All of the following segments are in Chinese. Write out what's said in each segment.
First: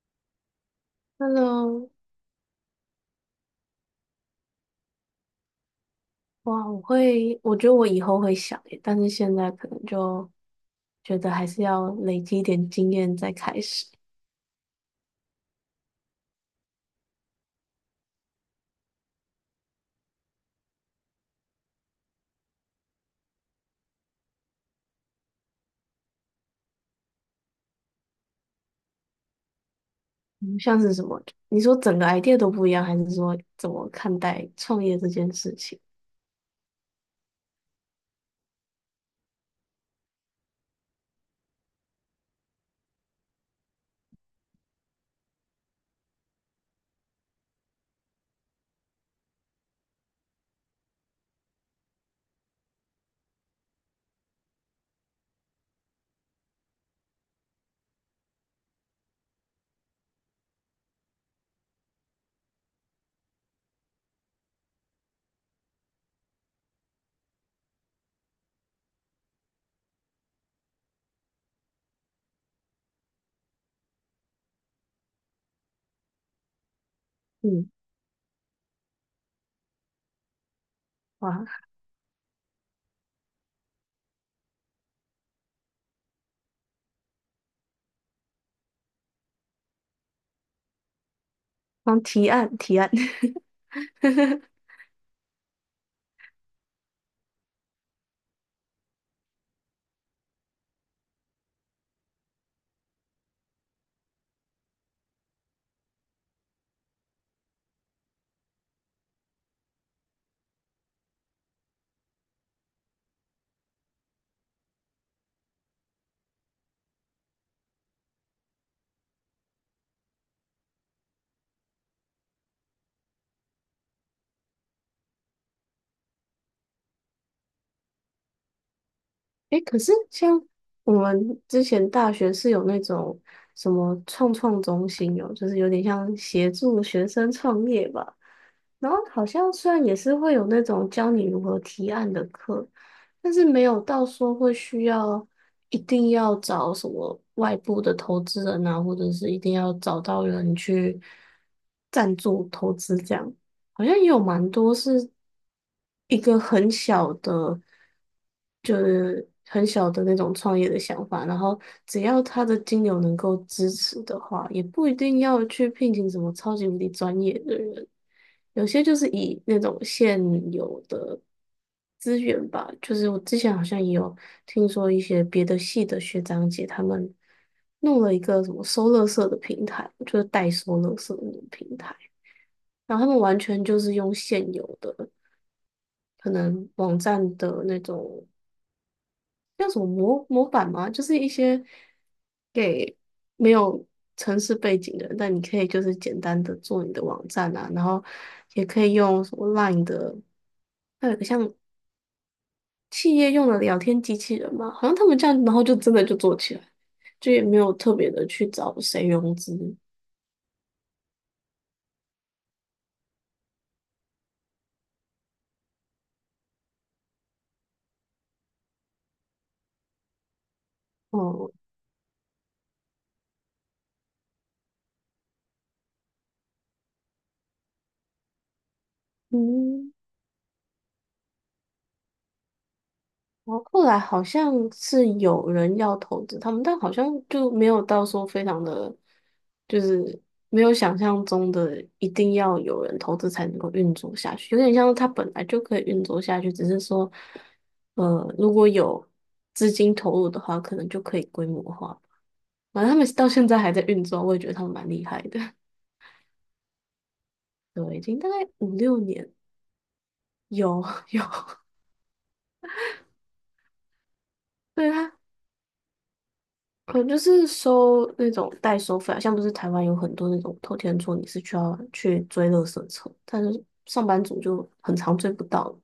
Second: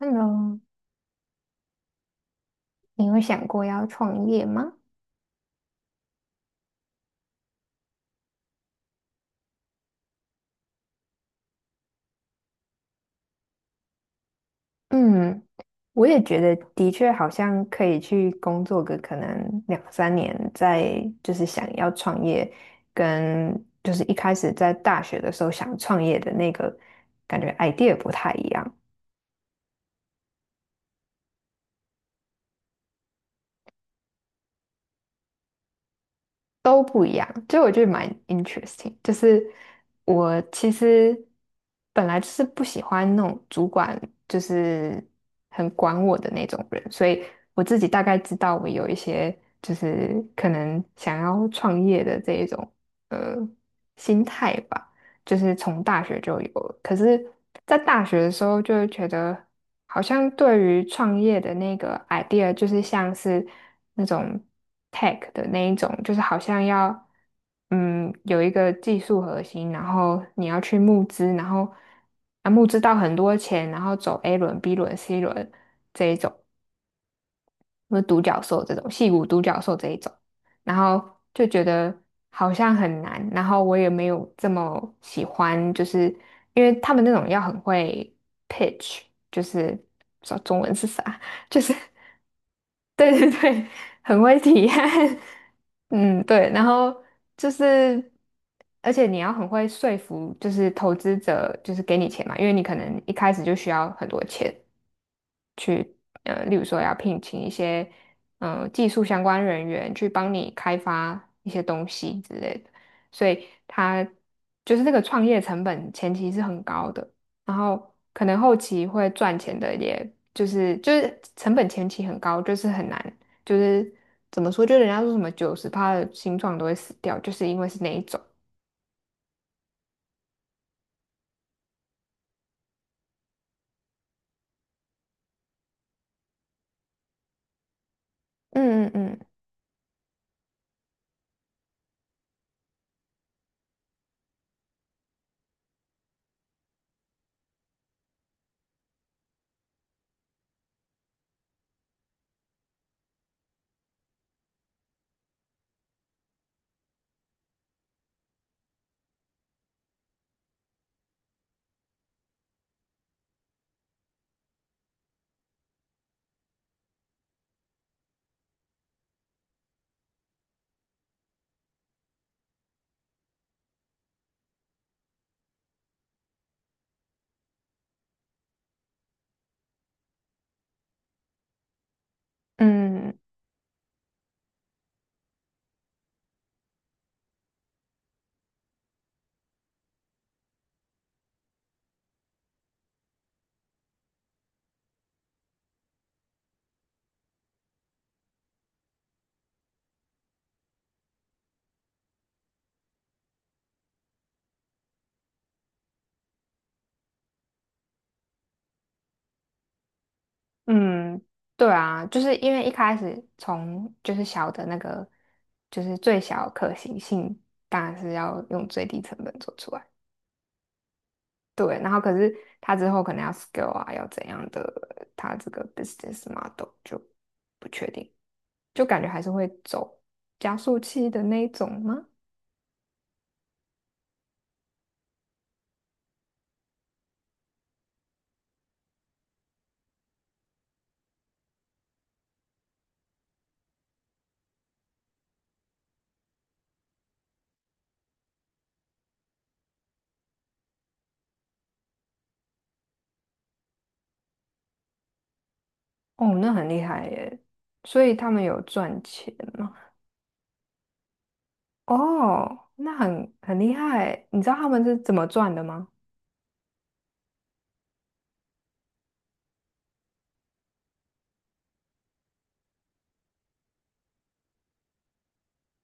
Hello，Hello。你有想过要创业吗？哇，我会，我觉得我以后会想耶，但是现在可能就觉得还是要累积一点经验再开始。嗯，我也觉得的确好像可以去工作个可能两三年，再就是想要创业，跟就是一开始在大学的时候想创业的那个感觉 idea 不太一样。嗯，像是什么？你说整个 idea 都不一样，还是说怎么看待创业这件事情？都不一样，就我觉得蛮 interesting。就是我其实本来就是不喜欢那种主管就是很管我的那种人，所以我自己大概知道我有一些就是可能想要创业的这一种呃心态吧。就是从大学就有了。可是，在大学的时候，就会觉得好像对于创业的那个 idea，就是像是那种 tech 的那一种，就是好像要有一个技术核心，然后你要去募资，然后募资到很多钱，然后走 A 轮、B 轮、C 轮这一种。嗯。或者独角兽这种，戏骨独角兽这一种，然后就哇，觉得好像很难，然后我也没有这么喜欢，就是因为他们那种要很会 pitch，就是说中文是啥，就是帮提案提案。对对对，很会体 验，嗯，对，然后就是而且你要很会说服，就是投资者就是给你钱嘛，因为你可能一开始就需要很多钱。例如说要聘请一些技术相关人员去帮你开发一些东西之类的，所以他就是这个创业成本前期是很高的，然后可能后期会赚钱的也就是成本前期很高，就是很难，就是怎么说，就人家说什么90%的新创都会死掉，就是因为是那一种，诶，可是像我们之前大学是有那种什么创创中心哦，就是有点像协助学生创业吧。嗯然嗯后嗯好像虽然也是会有那种教你如何提案的课，但是没有到说会需要一定要找什么外部的投资人啊，或者是一定要找到人去赞助投资这样，好像也有蛮多是一个很小的。很小的那种创业的想法，然后只要他的金流能够支持的话，也不一定要去聘请什么超级无敌专业的人，有些就是以那种现有的资源吧，就是我之前好像也有听说一些别的系的学长姐他们弄了一个什么收乐圾的平台，就是代收乐圾的那种平台，然后他嗯。们完全就是用现有的可能网站的那种。叫什么模板吗？就是一些给没有城市背景的人，但你可以就是简单的做你的网站啊，然后也可以用什么 Line 的，还有一个像企业用的聊天机器人嘛，好像他们这样，然后就真的就做起来，就也没有特别的去找谁融资。嗯，对啊，就是因为一开始从就是小的那个，就是最小可行性，当然是要用最低成本做出来。哦，对，然后可是它之后可能要 scale 啊，要怎样的，它这个 business model 就不确定，就感觉还是会嗯。走加速器的那一种吗？然后后来好像是有人要投资他们，但好像就没有到说非常的，就是没有想象中的一定要有人投资才能够运作下去，有点像是它本来就可以运作下去，只是说，如果有资金投入的话，可能就可以规模化。反正他们到现在还在运作，我也觉得他们蛮厉害的。哦，那很厉害耶！对，已所以经大他概们有五六赚年钱吗？有。 有，哦，那很厉害耶，你知道他们对是怎啊。么赚的吗？能就是收那种代收费啊，像不是台湾有很多那种偷天厝，你是需要去追垃圾车，但是上班族就很常追不到，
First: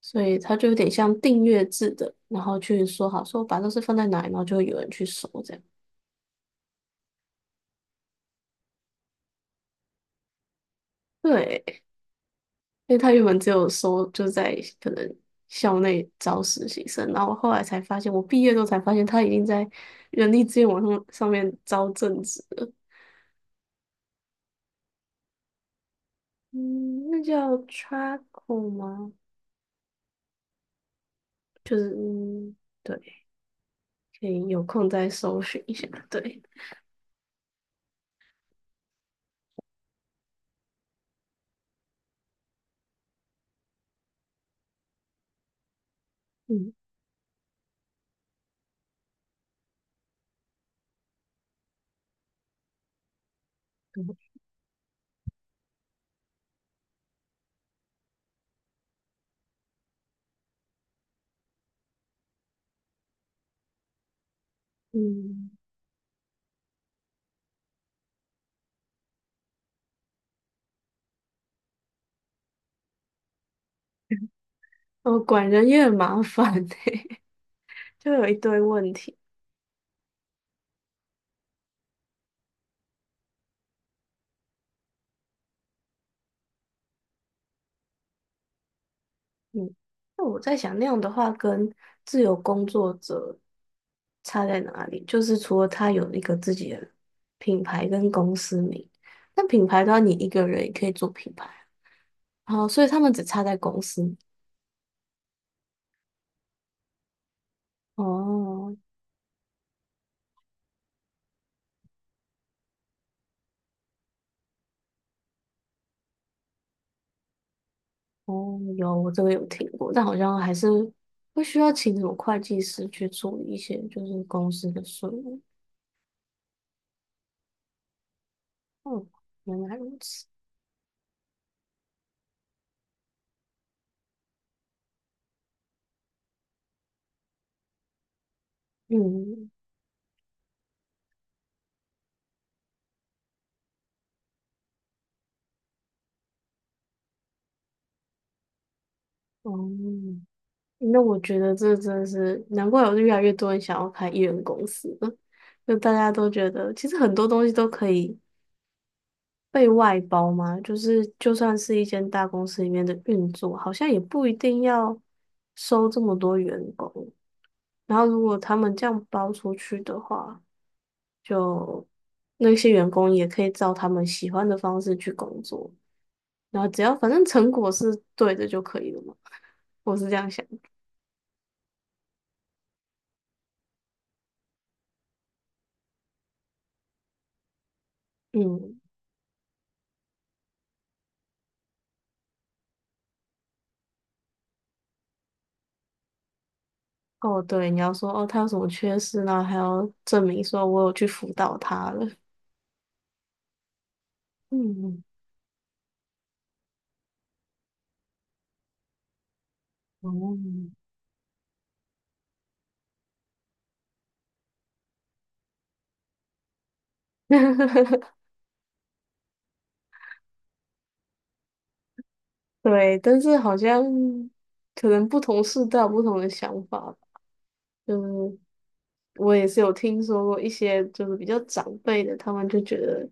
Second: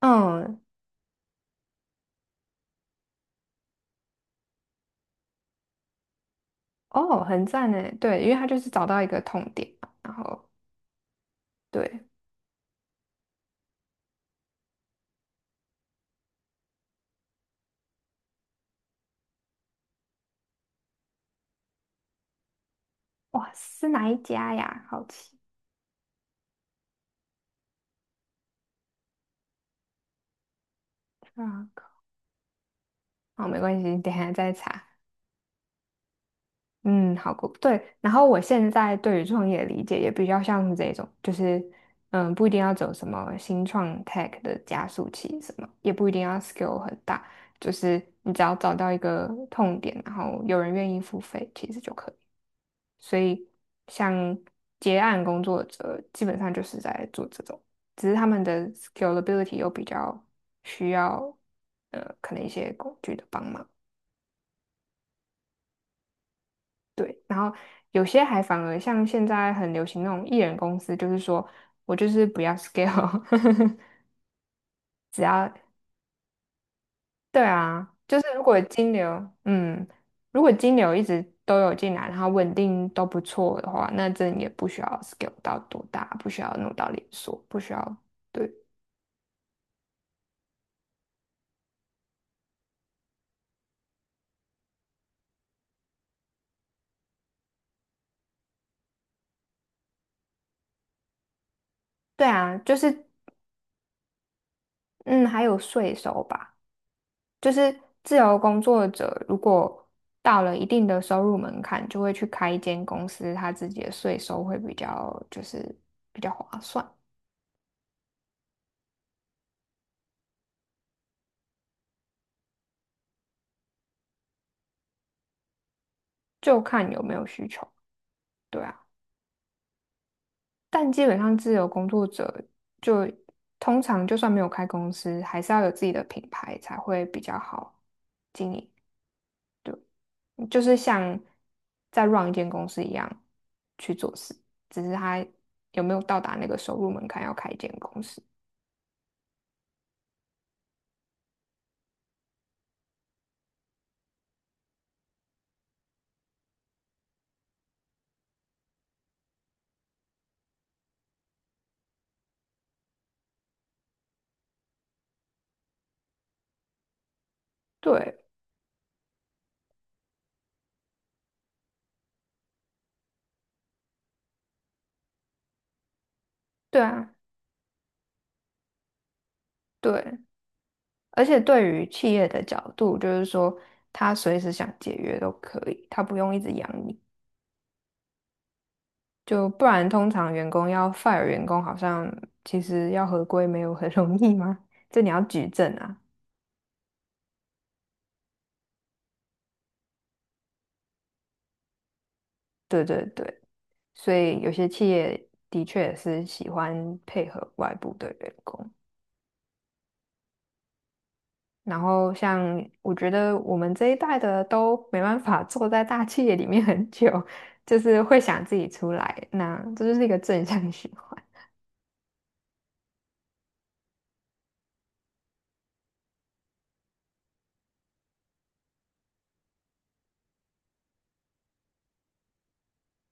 所以嗯，他就有点像订阅制的，然后去说好说把垃圾放在哪里，然后就会有人去收这样。哦，很赞呢，对，因为他就是找到一个痛点嘛，然后对，对，因为他原本只有收就在可能校内招实习生，然后后来才发现，我毕业之后才发现他已经在人力资源网上面招正职了。哇，是哪一家呀？好奇嗯，那叫 Traco 吗？啊，就是嗯，对，好，没关系，等一可下以再有查。空再搜寻一下。对。嗯，好，过，对。然后我现在对于创业的理解也比较像是这种，就是不一定要走什么新创 tech 的加速器，什么也不一定要 嗯 skill 很大，就是你只要找到一个痛点，然后有人愿意付费，其实就可以。所以像结案工作者，基本上就是在做这种，只是他们的 scalability 又比较需要，可能一些工具的帮忙。嗯。对，然后有些还反而像现在很流行那种艺人公司，就是说我就是不要 scale，哦，只管要人也很麻烦欸。对啊，就就是有一如果堆金问题。流，如果金流一直都有进来，然后稳定都不错的话，那真的也不需要 scale 到多大，不需要弄到连锁，不需要。对。嗯，那我在想，那样的话跟自由工作者差在哪里？就是除了他有一个自己的品牌跟公司名，但品牌的话，你一个人也可以做品牌。对啊，哦，就所以他是们只差在公司。嗯，还有税收吧，就是自由工哦。作者如果到了一定的收入门槛，就会去开一间公司，他自己的税收会比较就是比较划算，哦，有，我这个有听过，但好像还是会需要请什么会计师去处理一些就是公司的税务。就看有没有需求。对啊，嗯，原来如此。但基本上自由工作者就通常就算没有开公司，还是要有自己的品牌才会比较好经营。嗯。就是像在 run 一间公司一样去做事，只是他有没有到达那个收入门槛要开一间公司。哦，那我觉得这真的是难怪，有越来越多人想要开艺人公司了，就大家都觉得其实很多东西都可以被外包嘛，就是就算是一间大公司里面的运作，好像也不一定要收这么多员工。然后对，如果他们这样包出去的话，就那些员工也可以照他们喜欢的方式去工作，然后只对要反啊，正成果是对的就可以了嘛。我是这对，样想。而且对于企业的角度，就是说他随时想解约都可以，他不用一直养你，嗯。就不然通常员工要 fire 员工，好像其实要合规没有很容易吗？这你要举证啊。哦，对，你要说哦，他有什么缺失，然后还要证明说我有去辅导他了。对对对，所以有些企嗯。业的确是喜欢配合外部的员工。哦，然后像我觉得我们这一代的都没办法坐在大企业里面很久，就是会想自己出来，那这就是一个正向循环。对，但是好像可能不同世代有不同的想法吧，就是。我也是有听说过一些就是比较长辈的，他们就觉得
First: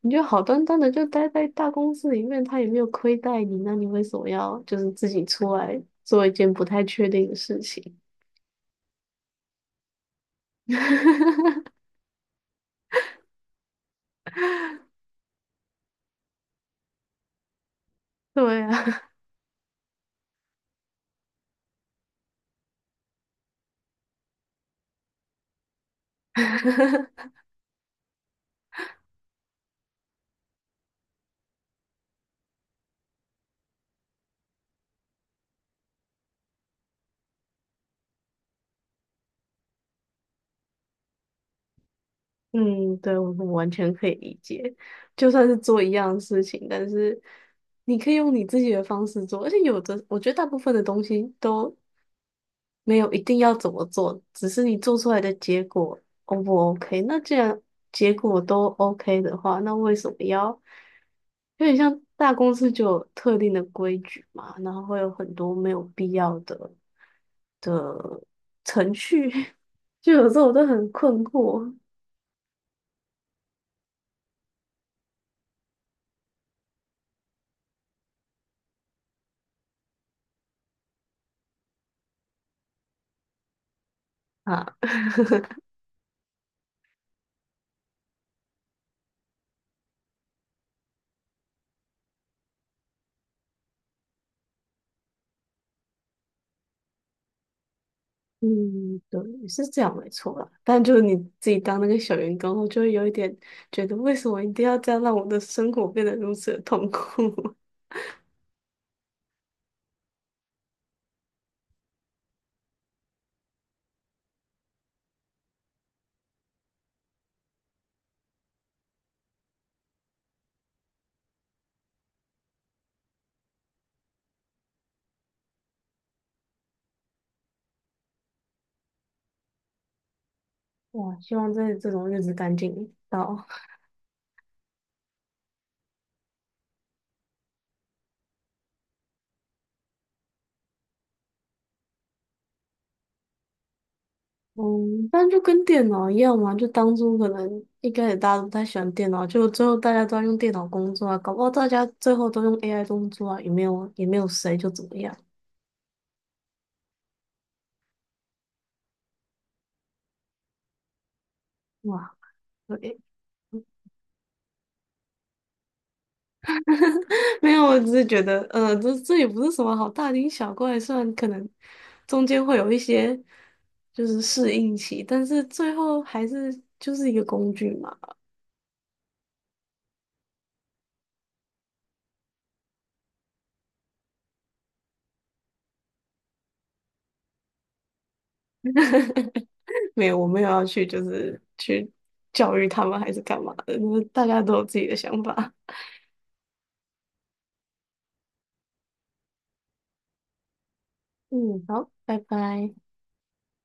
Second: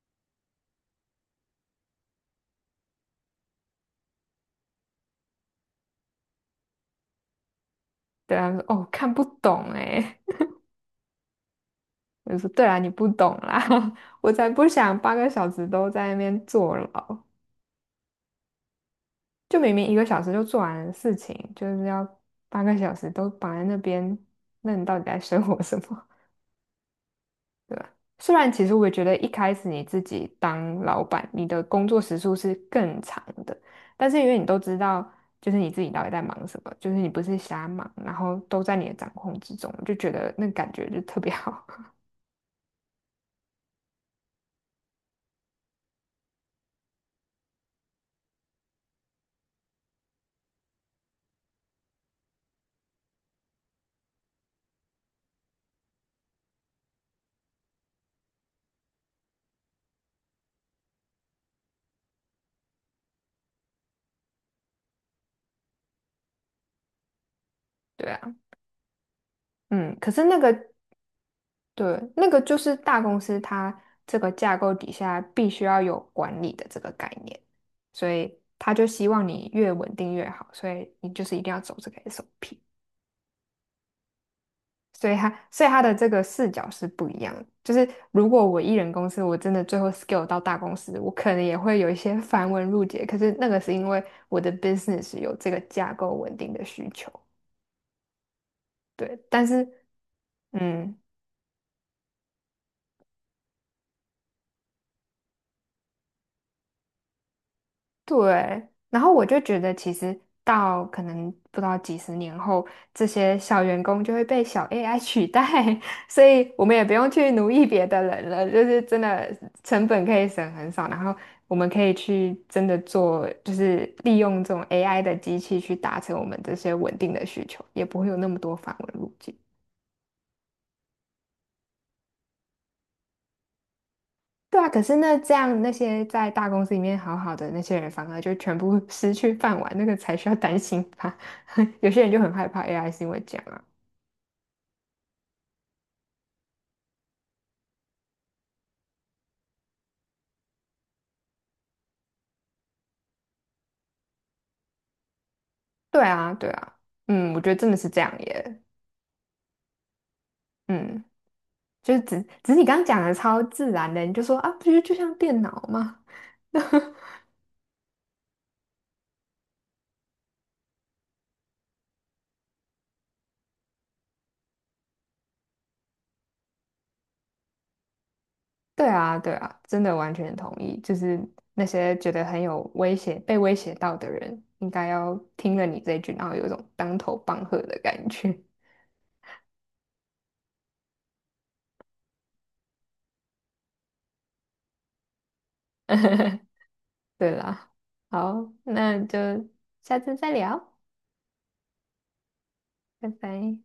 你就好端端的就待在大公司里面，他也没有亏待你，那你为什么要就是自己出来做一件不太确定的事情？对啊，说：“哦，看不懂哎。”我就说：“对啊，你不懂啦，我才不想8个小时都在那边坐牢，对啊。就明明1个小时就做完的事情，就是要八个小时都绑在那边，那你到底在生活什么？” 对吧？虽然其实我也觉得一开始你自己当老板，你的工作时数是更长的，但是因为你都知道，就是你自己到底在忙什么，就是你不是瞎忙，然后都在你的掌控之中，就觉得那个感觉就特别好。嗯，对，我完全可以理解，就算是做一样的事情，但是你可以用你自己的方式做，而且有的我觉得大部分的东西都没有一定要怎么做，只是你做出来的结果 O 不 OK?那既然结果都 OK 的话，那为什么要有点像大公司就有特定的规矩嘛？然后会有很多没有必要的对啊，程序，嗯，可就是有那时候个，我都很困惑对，那个就是大公司它这个架构底下必须要有管理的这个概念，所以他就希望你越稳定越好，所以你就是一定要走这个 SOP。啊。所以他的这个视角是不一样的。就是如果我一人公司，我真的最后 scale 到大公司，我可能也会有一些 繁文缛节。可是那个是因为我的 business 有这个架构稳定的需求，嗯，对。但对，是这是，样没错啦。但就嗯，是你自己当那个小员工后，就会有一点觉得，为什么一定要这样让我的生活变得如此的痛苦？对，然后我就觉得，其实到可能不知道几十年后，这些小员工就会被小 AI 取代，所以我们也不用去奴役别的人了，就是真的成本可以省很少，然后我们可以去真的做，就是利用这种 AI 的机器去达成我们这些稳定的需求，也不会有那么多繁文路径。哇，希望这种日子赶紧到。对啊，可是那这样那些在大公司里面好好的那些人，反而就全部 失去饭碗，那个才需要担心吧？有些人就很害怕 AI 是因为这样啊。嗯，但就跟电脑一样嘛，就当初可能一开始大家都不太喜欢电脑，就最后大家都要用电脑工作啊，搞不好大家最后都用 AI 工作啊，也没有谁就怎么样。对啊，对啊，嗯，我觉得真的是这样耶，嗯，就是哇，只是你刚刚对，讲的超 自然的，你就说啊，不就像电脑吗？没有，我只是觉得，这也不是什么好大惊小怪，虽然可能中间会有一些就是适应期，但是最后还是就是一个工具嘛。对啊，对啊，真的完全同意，就是那些觉得很有威胁、被威胁到的人，应该要听了你这一句，然后有一种当头棒喝的感觉。没有，我没有要去就是去教育他们还是干嘛的，就是大家都有自己的想法。对啦，好，那就下次再聊，嗯，好，拜拜。拜拜。